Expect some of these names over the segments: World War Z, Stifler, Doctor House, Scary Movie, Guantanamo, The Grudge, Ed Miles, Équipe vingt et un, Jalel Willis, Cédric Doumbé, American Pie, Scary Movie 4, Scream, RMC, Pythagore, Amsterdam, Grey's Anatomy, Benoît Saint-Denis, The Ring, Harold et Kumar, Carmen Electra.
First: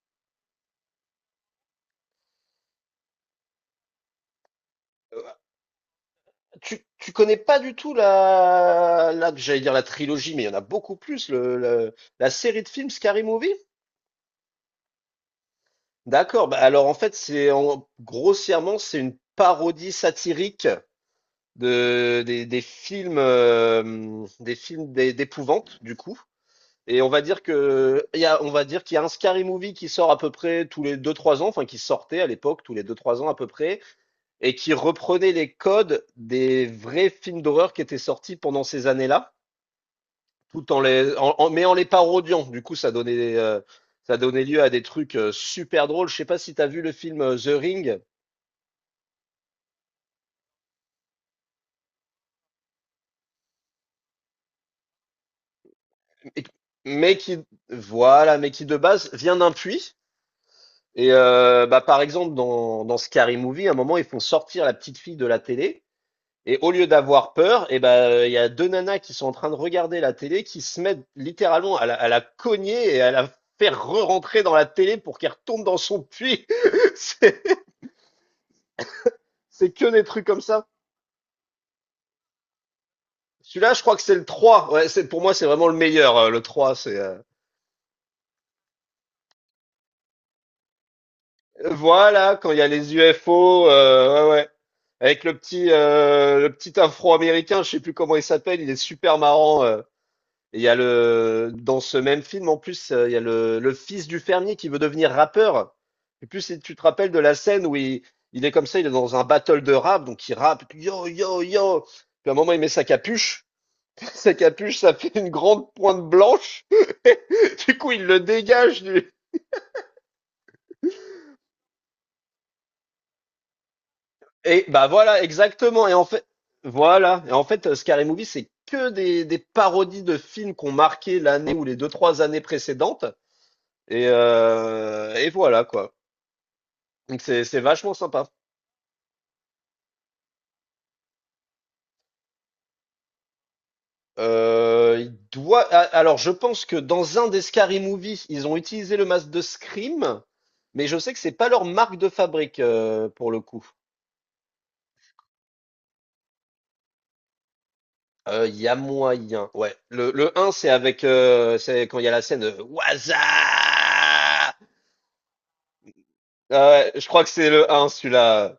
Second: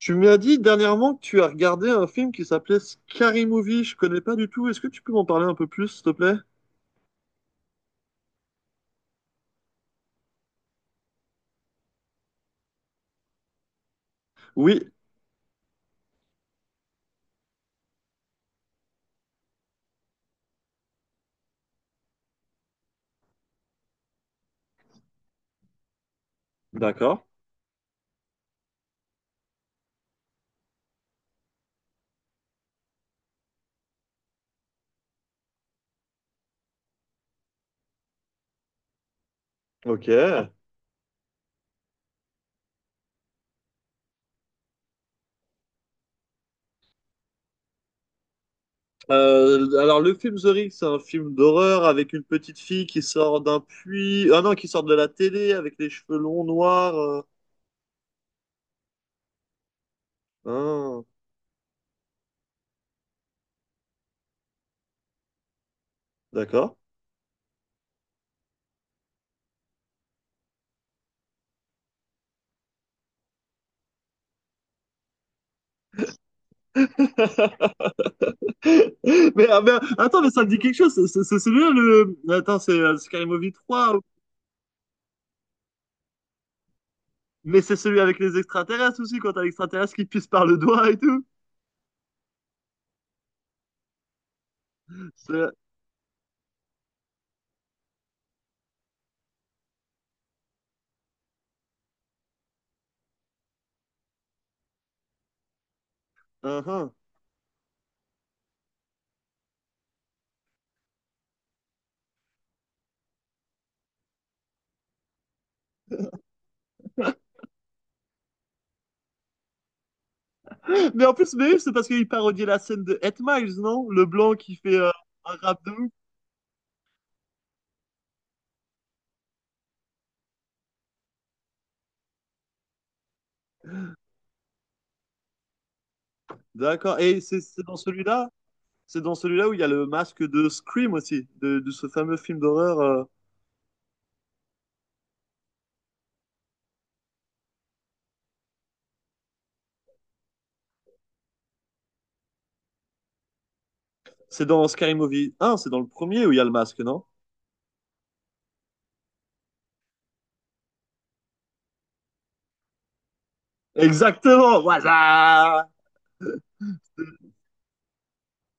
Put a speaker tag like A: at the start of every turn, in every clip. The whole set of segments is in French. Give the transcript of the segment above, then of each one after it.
A: Tu m'as dit dernièrement que tu as regardé un film qui s'appelait Scary Movie. Je connais pas du tout. Est-ce que tu peux m'en
B: Euh,
A: parler un peu plus, s'il te plaît?
B: tu connais pas du tout la j'allais dire la trilogie, mais il y en a beaucoup plus, la série de films Scary Movie?
A: Oui,
B: D'accord, bah alors en fait, grossièrement, c'est une parodie satirique de, des films d'épouvante, du coup. Et on
A: d'accord.
B: va dire que on va dire qu'il y a un Scary Movie qui sort à peu près tous les deux trois ans, enfin qui sortait à l'époque tous les deux trois ans à peu près, et qui reprenait les codes des vrais films d'horreur qui étaient sortis pendant ces années-là,
A: Ok.
B: tout en les, en- en- mais en les parodiant. Du coup, ça donnait lieu à des trucs super drôles. Je sais pas si tu as vu le film The Ring,
A: Alors, le film The Ring, c'est un film d'horreur avec une petite fille qui sort d'un puits. Ah non, qui sort de la télé avec les cheveux longs
B: mais-
A: noirs.
B: mais
A: euh.
B: qui, voilà, mais qui de base vient d'un puits.
A: Ah,
B: Et bah, par exemple, dans Scary Movie, à un moment, ils font sortir la petite fille de la télé. Et au
A: d'accord.
B: lieu d'avoir peur, et ben il y a deux nanas qui sont en train de regarder la télé, qui se mettent littéralement à la cogner et à la faire re-rentrer dans la télé pour qu'elle retourne dans son puits. C'est
A: Mais, ah, mais,
B: c'est que des
A: attends,
B: trucs
A: mais
B: comme
A: ça me dit
B: ça.
A: quelque chose. C'est celui-là, le. Attends, c'est Scary Movie
B: Celui-là, je crois
A: 3.
B: que c'est le 3. Ouais, c'est, pour moi, c'est vraiment le meilleur. Le trois, c'est...
A: Mais c'est celui avec les extraterrestres aussi, quand t'as l'extraterrestre qui te pisse par le doigt et tout.
B: Voilà, quand il y a les UFO, ouais, ouais. Avec
A: C'est-
B: le petit afro-américain, je sais plus comment il s'appelle, il est super marrant. Et il y a le... Dans ce même film, en plus, il y a le fils du fermier qui veut devenir rappeur. Et plus si tu te
A: Uhum.
B: rappelles de la scène où il est comme ça, il est dans un battle de rap, donc il rappe, et puis yo, yo, yo. Puis à un moment, il met sa capuche. Sa capuche, ça fait une grande pointe blanche. Du coup, il le dégage.
A: Mais oui, c'est parce qu'il parodiait la scène de Ed Miles, non? Le blanc qui
B: Et
A: fait
B: bah
A: euh,
B: voilà,
A: un rap de
B: exactement.
A: ouf.
B: Et en fait, voilà. Et en fait, Scary Movie, c'est que des parodies de films qu'on marqué l'année ou les deux, trois années précédentes. Et voilà, quoi.
A: D'accord. Et
B: Donc
A: c'est
B: c'est
A: c'est dans
B: vachement sympa.
A: celui-là, c'est dans celui-là où il y a le masque de Scream aussi, de ce fameux film d'horreur.
B: Alors, je pense que dans un des Scary Movie, ils ont utilisé le masque de Scream, mais je sais que c'est pas leur marque de fabrique pour le coup.
A: C'est dans Scary Movie Un, c'est dans le premier où il y a le masque, non?
B: Il y a moyen, ouais. Le un c'est avec, c'est quand il y a la scène, Waza!
A: Exactement. Voilà.
B: Ouais, ouais, je crois que c'est le un celui-là.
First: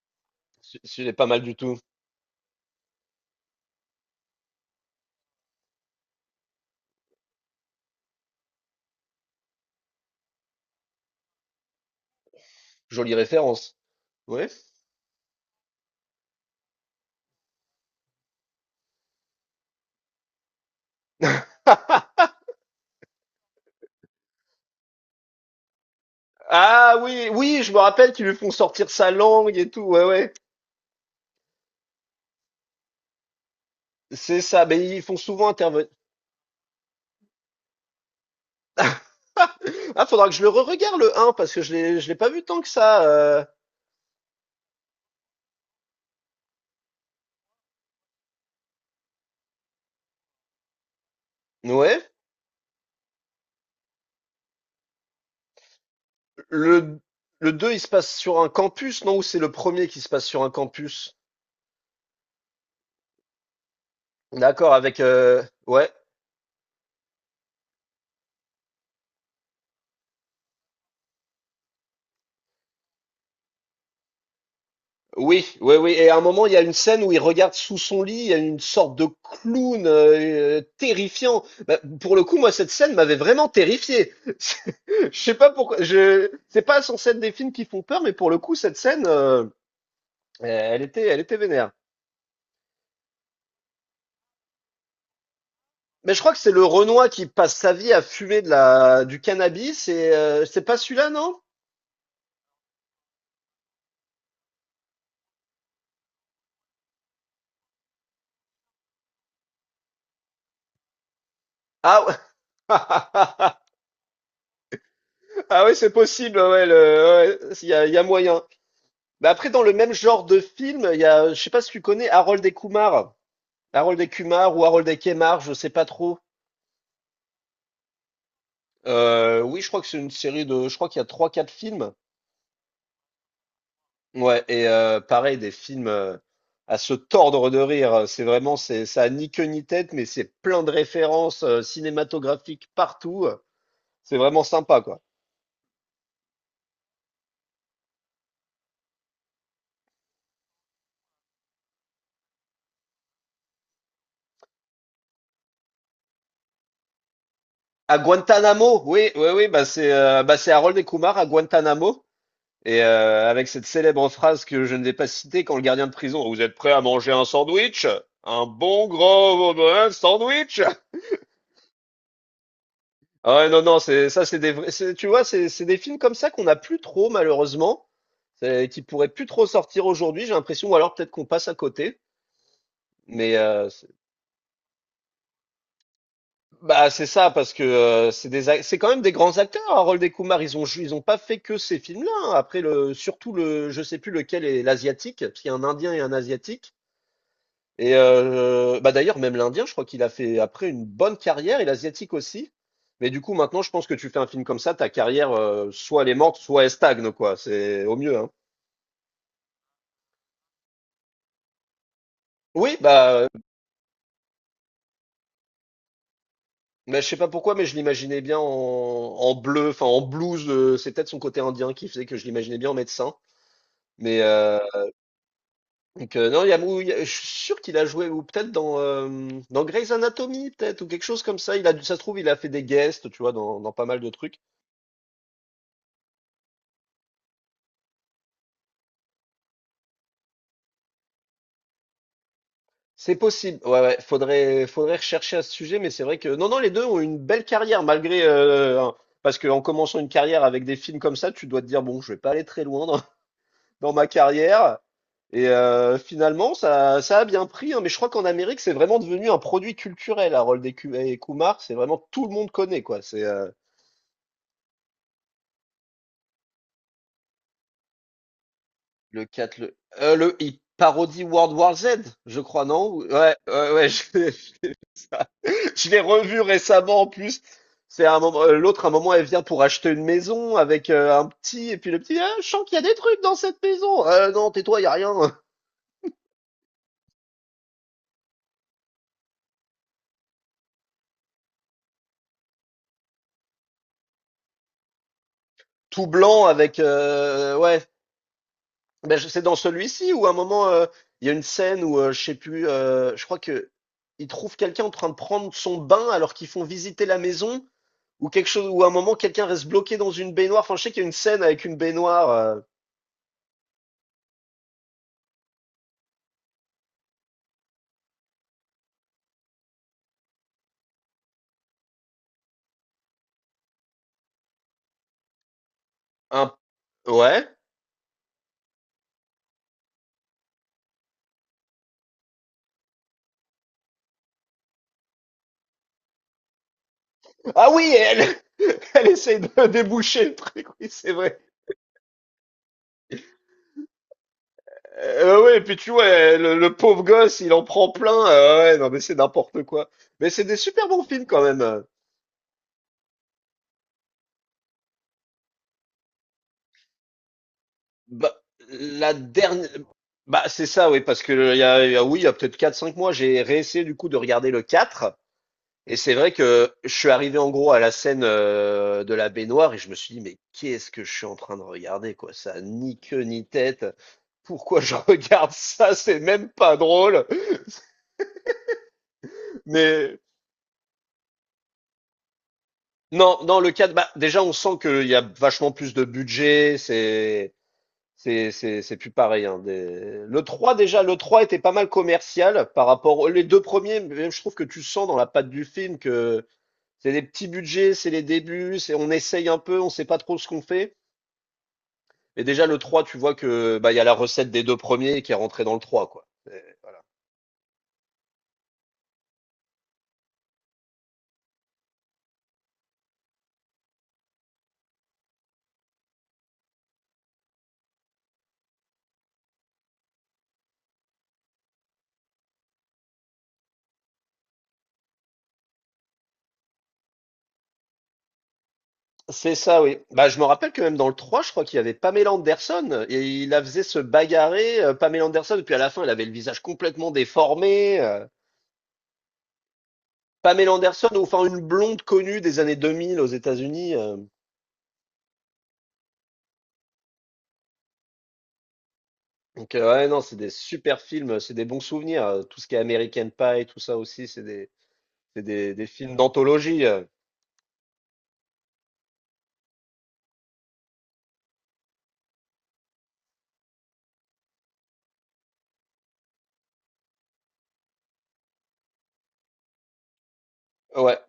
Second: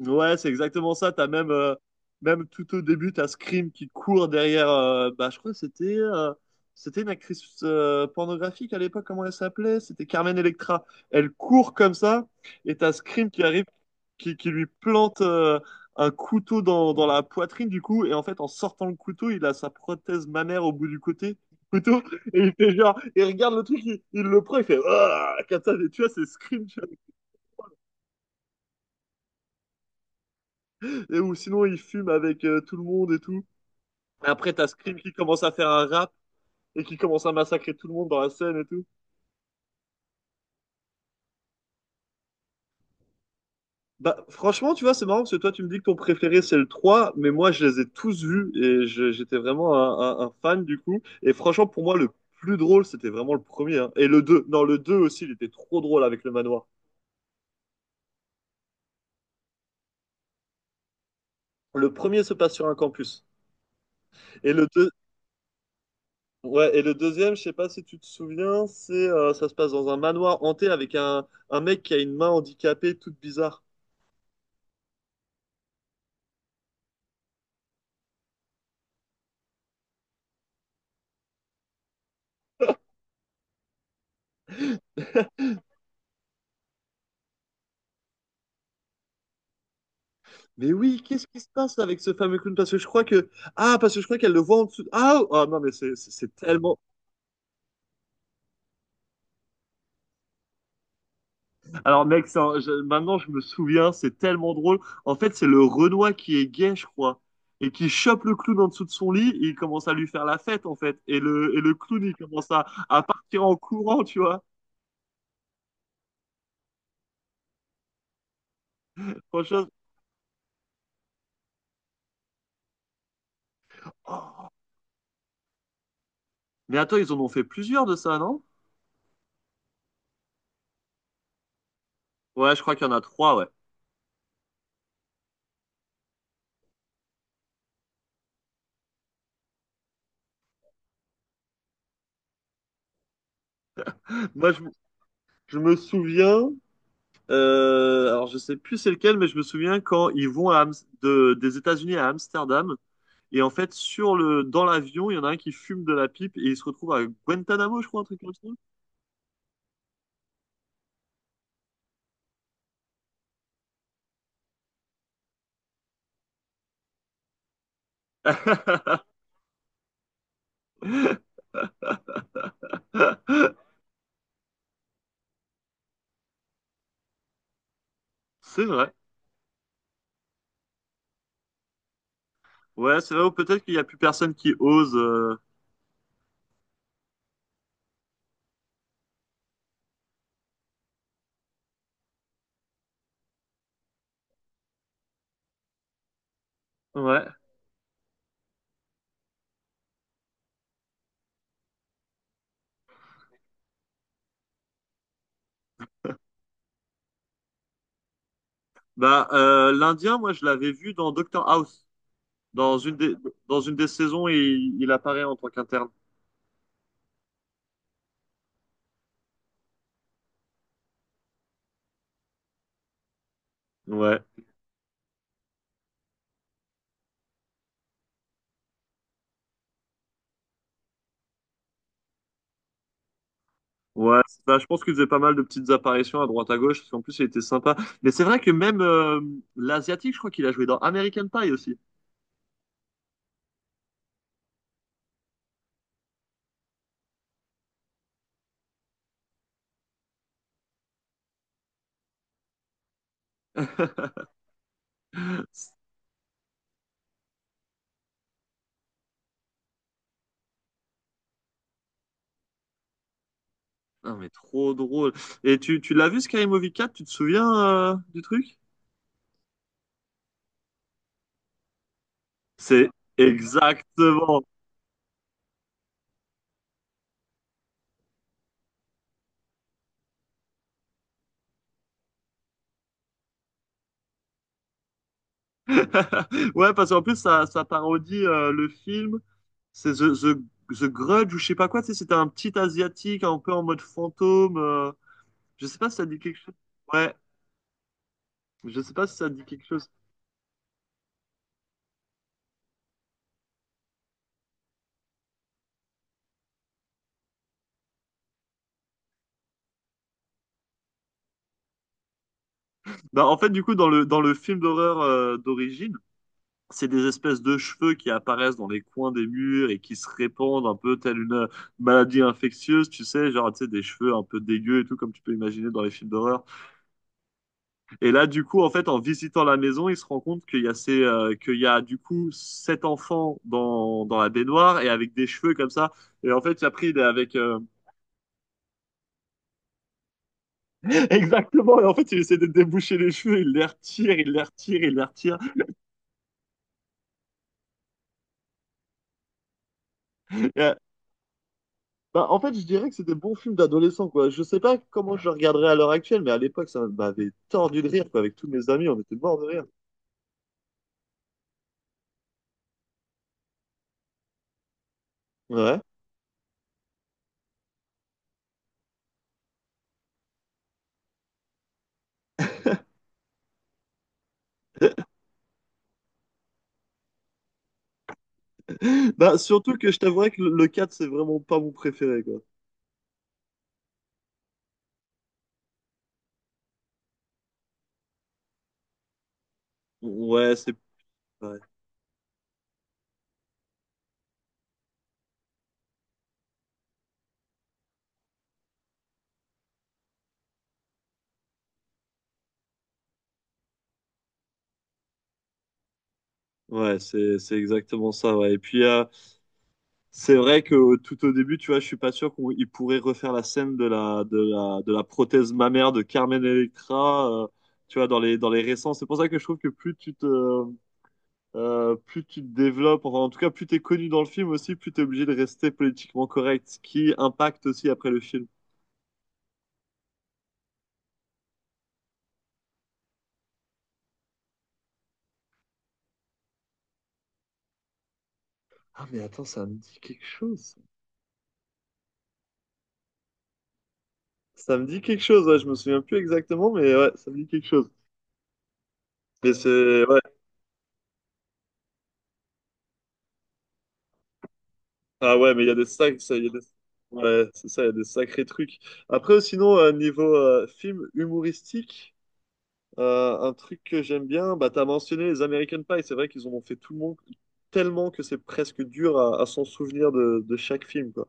A: Ouais, c'est
B: Ce
A: exactement
B: Celui-là
A: ça.
B: est pas
A: T'as
B: mal
A: même,
B: du
A: euh,
B: tout.
A: même tout au début, t'as Scream qui court derrière. Bah, je crois que c'était une actrice pornographique à l'époque. Comment elle s'appelait? C'était Carmen Electra. Elle court comme ça, et t'as
B: Jolie
A: Scream qui arrive,
B: référence.
A: qui,
B: Ouais.
A: qui lui plante un couteau dans la poitrine du coup. Et en fait, en sortant le couteau, il a sa prothèse mammaire au bout du côté. Couteau, et il fait genre, il regarde le truc, il le prend, il fait ah, comme ça, tu vois, c'est Scream, tu vois.
B: Ah oui, oui, je me rappelle qu'ils lui font sortir sa langue et tout, ouais, ouais.
A: Et, ou sinon, il fume avec tout le monde et tout.
B: C'est
A: Après,
B: ça,
A: t'as Scream
B: mais ils
A: qui
B: font
A: commence
B: souvent
A: à faire un
B: intervenir.
A: rap et qui commence à massacrer tout le monde dans la scène et tout.
B: Ah, faudra que je le regarde le un parce que je l'ai pas vu tant que ça,
A: Bah, franchement, tu vois, c'est marrant parce que toi, tu me dis que ton préféré, c'est le 3 mais moi, je les ai tous vus et j'étais vraiment un fan du coup. Et franchement, pour moi,
B: ouais.
A: le plus drôle, c'était vraiment le premier. Hein. Et le 2 non, le 2 aussi, il était trop drôle avec le manoir.
B: Le le deux il se passe sur un campus, non? Ou c'est le premier qui se passe sur un campus?
A: Le premier se passe sur un campus. Et le
B: D'accord,
A: 2
B: avec ouais,
A: ouais, et le deuxième, je sais pas si tu te souviens, c'est ça se passe dans un manoir hanté avec un mec qui a une main handicapée toute bizarre.
B: oui, oui, oui. Et à un moment, il y a une scène où il regarde sous son lit, il y a une sorte de clown terrifiant. Bah, pour le coup, moi, cette scène m'avait vraiment terrifié. C'est- Je sais pas pourquoi. C'est pas sans scène des films qui font peur, mais pour le coup, cette scène,
A: Mais oui,
B: elle
A: qu'est-ce
B: était
A: qui se
B: vénère.
A: passe avec ce fameux clown? Parce que je crois que. Ah, parce que je crois qu'elle le voit en dessous. Ah, oh, ah, non, mais c'est c'est-
B: Mais je crois
A: c'est
B: que c'est le
A: tellement.
B: Renoir qui passe sa vie à fumer du cannabis. Et c'est pas celui-là, non?
A: Alors, mec, maintenant je me souviens, c'est tellement drôle. En fait, c'est le Renoir qui est gay, je crois, et qui chope le clown en dessous de son lit et il commence à lui faire la fête, en fait. Et le clown,
B: Ah
A: il
B: ouais.
A: commence à partir en courant, tu vois.
B: Ah oui, c'est possible. Ouais, il y a moyen. Bah après, dans
A: Franchement.
B: le même genre de film, je sais pas si tu connais Harold et Kumar. Harold et
A: Oh.
B: Kumar ou Harold et Kemar, je sais pas trop.
A: Mais attends, ils en ont fait plusieurs de ça, non?
B: Oui, je crois que c'est une série de, je crois qu'il y a trois, quatre films.
A: Ouais, je crois qu'il y en a trois, ouais.
B: Ouais, et pareil, des films à se tordre de rire. C'est vraiment, ça a ni queue ni tête, mais c'est plein de références cinématographiques partout. C'est vraiment
A: Moi, je, me-
B: sympa, quoi.
A: je me souviens. Alors je sais plus c'est lequel, mais je me souviens quand ils vont des États-Unis à Amsterdam et en fait sur le dans l'avion il y en a un qui fume de la pipe et il se retrouve à Guantanamo, je
B: À
A: crois un truc comme ça.
B: Guantanamo, oui, oui, oui, bah c'est Harold et Kumar à Guantanamo. Et avec cette célèbre phrase que je ne vais pas citer quand le gardien de prison, vous êtes prêt à manger un sandwich? Un bon gros sandwich? Ah ouais, non, non, c'est ça, c'est des vrais, tu vois, c'est des films comme ça qu'on n'a plus trop, malheureusement,
A: C'est
B: qui
A: vrai.
B: pourraient plus trop sortir aujourd'hui, j'ai l'impression, ou alors peut-être qu'on passe à côté.
A: Ouais, c'est vrai ou
B: Mais
A: peut-être qu'il y a plus personne qui ose.
B: bah c'est ça parce que c'est des c'est quand même des grands acteurs hein, Harold et Kumar ils ont ils ont pas fait que ces films-là hein. Après le surtout le je sais plus lequel est l'asiatique parce qu'il y a un Indien et un asiatique.
A: Ouais.
B: Et bah d'ailleurs, même l'Indien, je crois qu'il a fait après une bonne carrière, et l'Asiatique aussi. Mais du coup, maintenant, je pense que tu fais un film comme ça, ta carrière, soit elle est morte, soit elle stagne, quoi. C'est au mieux, hein.
A: Bah l'Indien, moi je l'avais vu dans Doctor House.
B: Oui,
A: Dans une
B: bah,
A: des Dans une des saisons, il apparaît en tant qu'interne.
B: mais je sais pas pourquoi, mais je l'imaginais bien en, en bleu, enfin en blues. C'est peut-être son côté indien qui faisait que je l'imaginais bien en médecin.
A: Ouais.
B: Mais non, il y a- je suis sûr qu'il a joué, ou peut-être dans Grey's Anatomy, peut-être, ou quelque chose comme ça. Ça se trouve, il a fait des guests, tu vois, dans pas mal de
A: Ouais, c'est
B: trucs.
A: ça. Je pense qu'il faisait pas mal de petites apparitions à droite à gauche, parce qu'en plus, il était sympa. Mais c'est vrai que même l'Asiatique, je crois qu'il a joué dans American Pie aussi.
B: C'est possible. Ouais, ouais. Faudrait rechercher à ce sujet, mais c'est vrai que non, non, les deux ont une belle carrière malgré parce qu'en commençant une carrière avec des films comme ça, tu dois te dire bon, je vais pas aller très loin dans, dans ma carrière. Et finalement, ça a bien pris, hein. Mais je crois qu'en Amérique, c'est vraiment devenu un produit culturel. Harold et Kumar, c'est vraiment tout le monde connaît quoi. C'est
A: Non, mais trop drôle. Et tu l'as vu, Scary Movie 4, tu te souviens du truc?
B: Le 4 le il parodie World War Z, je crois,
A: C'est
B: non? Ou- Ouais, ouais, ouais.
A: exactement.
B: Je l'ai revu récemment en plus. C'est Un moment, elle vient pour acheter une maison avec un petit, et puis le petit, ah, je sens qu'il y a des trucs dans cette maison. Non, tais-toi, il y a rien.
A: Ouais, parce qu'en plus, ça parodie le film. C'est The Grudge ou je sais pas quoi. Tu sais, c'était un petit Asiatique un peu en mode fantôme. Je sais pas si ça
B: Tout
A: dit quelque
B: blanc
A: chose.
B: avec,
A: Ouais,
B: ouais.
A: je sais pas si
B: Ben,
A: ça
B: c'est
A: dit
B: dans
A: quelque chose.
B: celui-ci où à un moment, il y a une scène où je crois que ils trouvent quelqu'un en train de prendre son bain alors qu'ils font visiter la maison ou quelque chose, ou à un moment, quelqu'un reste bloqué dans une baignoire. Enfin, je sais qu'il y a une scène avec une baignoire.
A: Bah, en fait, du coup, dans le film d'horreur d'origine, c'est des espèces de cheveux qui apparaissent dans les coins des murs et qui se répandent un peu telle une maladie infectieuse, tu sais, genre, tu sais, des cheveux un peu dégueux et tout, comme tu peux imaginer dans les films d'horreur.
B: un, ouais.
A: Et là, du coup, en fait, en visitant la maison, il se rend compte qu'il y a ces, du coup, sept enfants dans la baignoire et avec des cheveux comme ça. Et en fait, après, il est avec...
B: Ah oui, elle elle essaye de déboucher le truc, oui, c'est vrai.
A: Exactement, et en fait, il essaie de déboucher les cheveux, il les retire, il les retire, il les retire.
B: Ouais, et puis tu vois, le pauvre gosse, il en prend plein. Ouais, non, mais c'est n'importe quoi. Mais c'est des super bons films quand même.
A: Bah, en fait, je dirais que c'est des bons films d'adolescents, quoi. Je sais pas comment je le regarderais à l'heure actuelle, mais à l'époque, ça m'avait tordu de rire, quoi.
B: Bah,
A: Avec tous mes amis, on
B: la
A: était morts de rire.
B: dernière. Bah, c'est ça, oui, parce que oui, il y a peut-être quatre, cinq mois, j'ai réessayé du coup de regarder le 4.
A: Ouais.
B: Et c'est vrai que je suis arrivé en gros à la scène de la baignoire et je me suis dit, mais qu'est-ce que je suis en train de regarder, quoi? Ça a ni queue ni tête. Pourquoi je regarde ça? C'est même pas drôle.
A: Bah, surtout que je
B: Mais
A: t'avouerais que le 4, c'est vraiment pas mon préféré, quoi.
B: non, dans le cadre, bah, déjà, on sent qu'il y a vachement plus de budget. C'est plus pareil, hein. Des- Le
A: Ouais,
B: trois déjà, le 3 était
A: ouais,
B: pas mal commercial par rapport aux les deux premiers. Même, je trouve que tu sens dans la patte du film que c'est des petits budgets, c'est les débuts, c'est, on essaye un peu, on sait pas trop ce qu'on fait. Mais déjà, le 3, tu vois que bah, il y a la recette des deux premiers qui est rentrée dans le trois quoi.
A: c'est exactement ça, ouais. Et puis, c'est vrai que tout au début, tu vois, je suis pas sûr qu'ils pourraient refaire la scène de la prothèse mammaire de Carmen Electra, tu vois, dans les récents. C'est pour ça que je trouve que plus tu te développes, enfin en tout cas plus t'es connu dans le film aussi, plus t'es obligé de rester politiquement correct, ce qui impacte aussi après le film.
B: C'est ça, oui. Bah, je me rappelle que même dans le 3, je crois qu'il y avait Pamela Anderson et il la faisait se bagarrer, Pamela Anderson, et puis à la fin, elle avait le visage complètement déformé.
A: Ah mais attends, ça me dit quelque
B: Pamela
A: chose.
B: Anderson, ou enfin une blonde connue des années 2000 aux États-Unis.
A: Ça me dit quelque chose, ouais, je me souviens plus exactement, mais ouais, ça me dit quelque chose. Mais
B: Donc,
A: c'est
B: ouais,
A: ouais.
B: non, c'est des super films, c'est des bons souvenirs. Tout ce qui est American Pie, tout ça aussi,
A: Ah
B: c'est
A: ouais, mais il y a des
B: des films
A: sacs, ça, il y a des...
B: d'anthologie.
A: Ouais, c'est ça, il y a des sacrés trucs. Après, sinon, niveau film humoristique, un truc que j'aime bien, bah t'as mentionné les American Pie, c'est vrai qu'ils en ont fait tout le monde tellement que c'est presque dur à s'en souvenir de chaque film,
B: Ouais.
A: quoi.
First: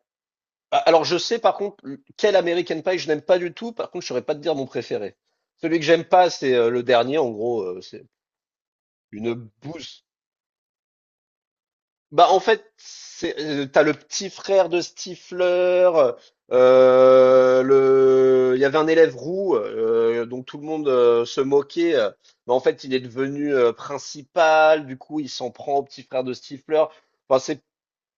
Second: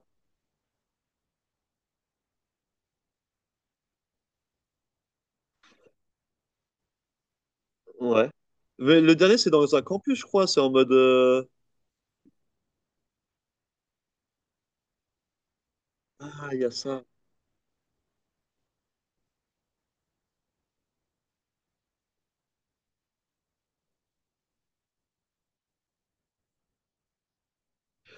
B: Ah, alors, je sais par contre quel American Pie je n'aime pas du tout. Par contre, je saurais pas te dire mon préféré. Celui que j'aime pas, c'est le dernier. En gros, c'est
A: Ouais. Mais le
B: une
A: dernier, c'est dans un
B: bouse.
A: campus, je crois. C'est en mode.
B: Bah, en fait, t'as le petit frère de Stifler.
A: Ah, il y a ça.
B: Il y avait un élève roux dont tout le monde se moquait. Mais en fait, il est devenu principal. Du coup, il s'en prend au petit frère de Stifler. Enfin, c'est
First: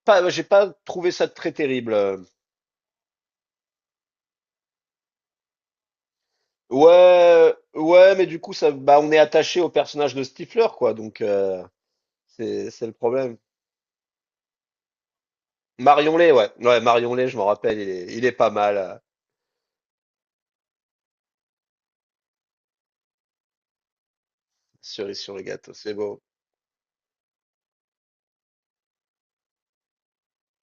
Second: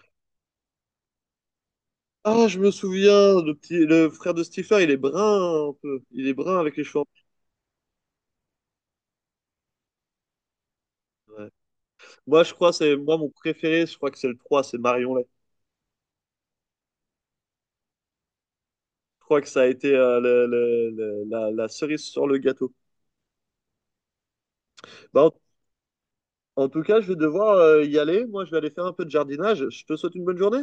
B: pas, j'ai pas trouvé ça très terrible.
A: Ah, je me souviens, le frère de Stephen, il est brun un peu. Il est brun avec les cheveux. En plus.
B: Ouais, ouais, mais du coup, bah, on est attaché au personnage de Stifler, quoi. Donc,
A: Ouais. Moi, je crois,
B: c'est le
A: c'est moi mon
B: problème.
A: préféré. Je crois que c'est le 3 c'est Marion Lay.
B: Marion Lay, ouais. Ouais, Marion Lay, je m'en rappelle, il est pas mal.
A: Je crois que ça a été la cerise sur le gâteau.
B: Cerise
A: Bah,
B: sur le gâteau, c'est beau.
A: en tout cas, je vais devoir y aller. Moi, je vais aller faire un peu de jardinage. Je te souhaite une bonne journée.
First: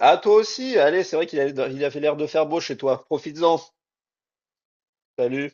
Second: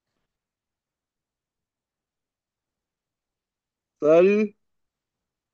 B: Ah, toi aussi, allez, c'est vrai qu'il avait l'air de faire beau chez toi. Profites-en.
A: Salut!
B: Salut.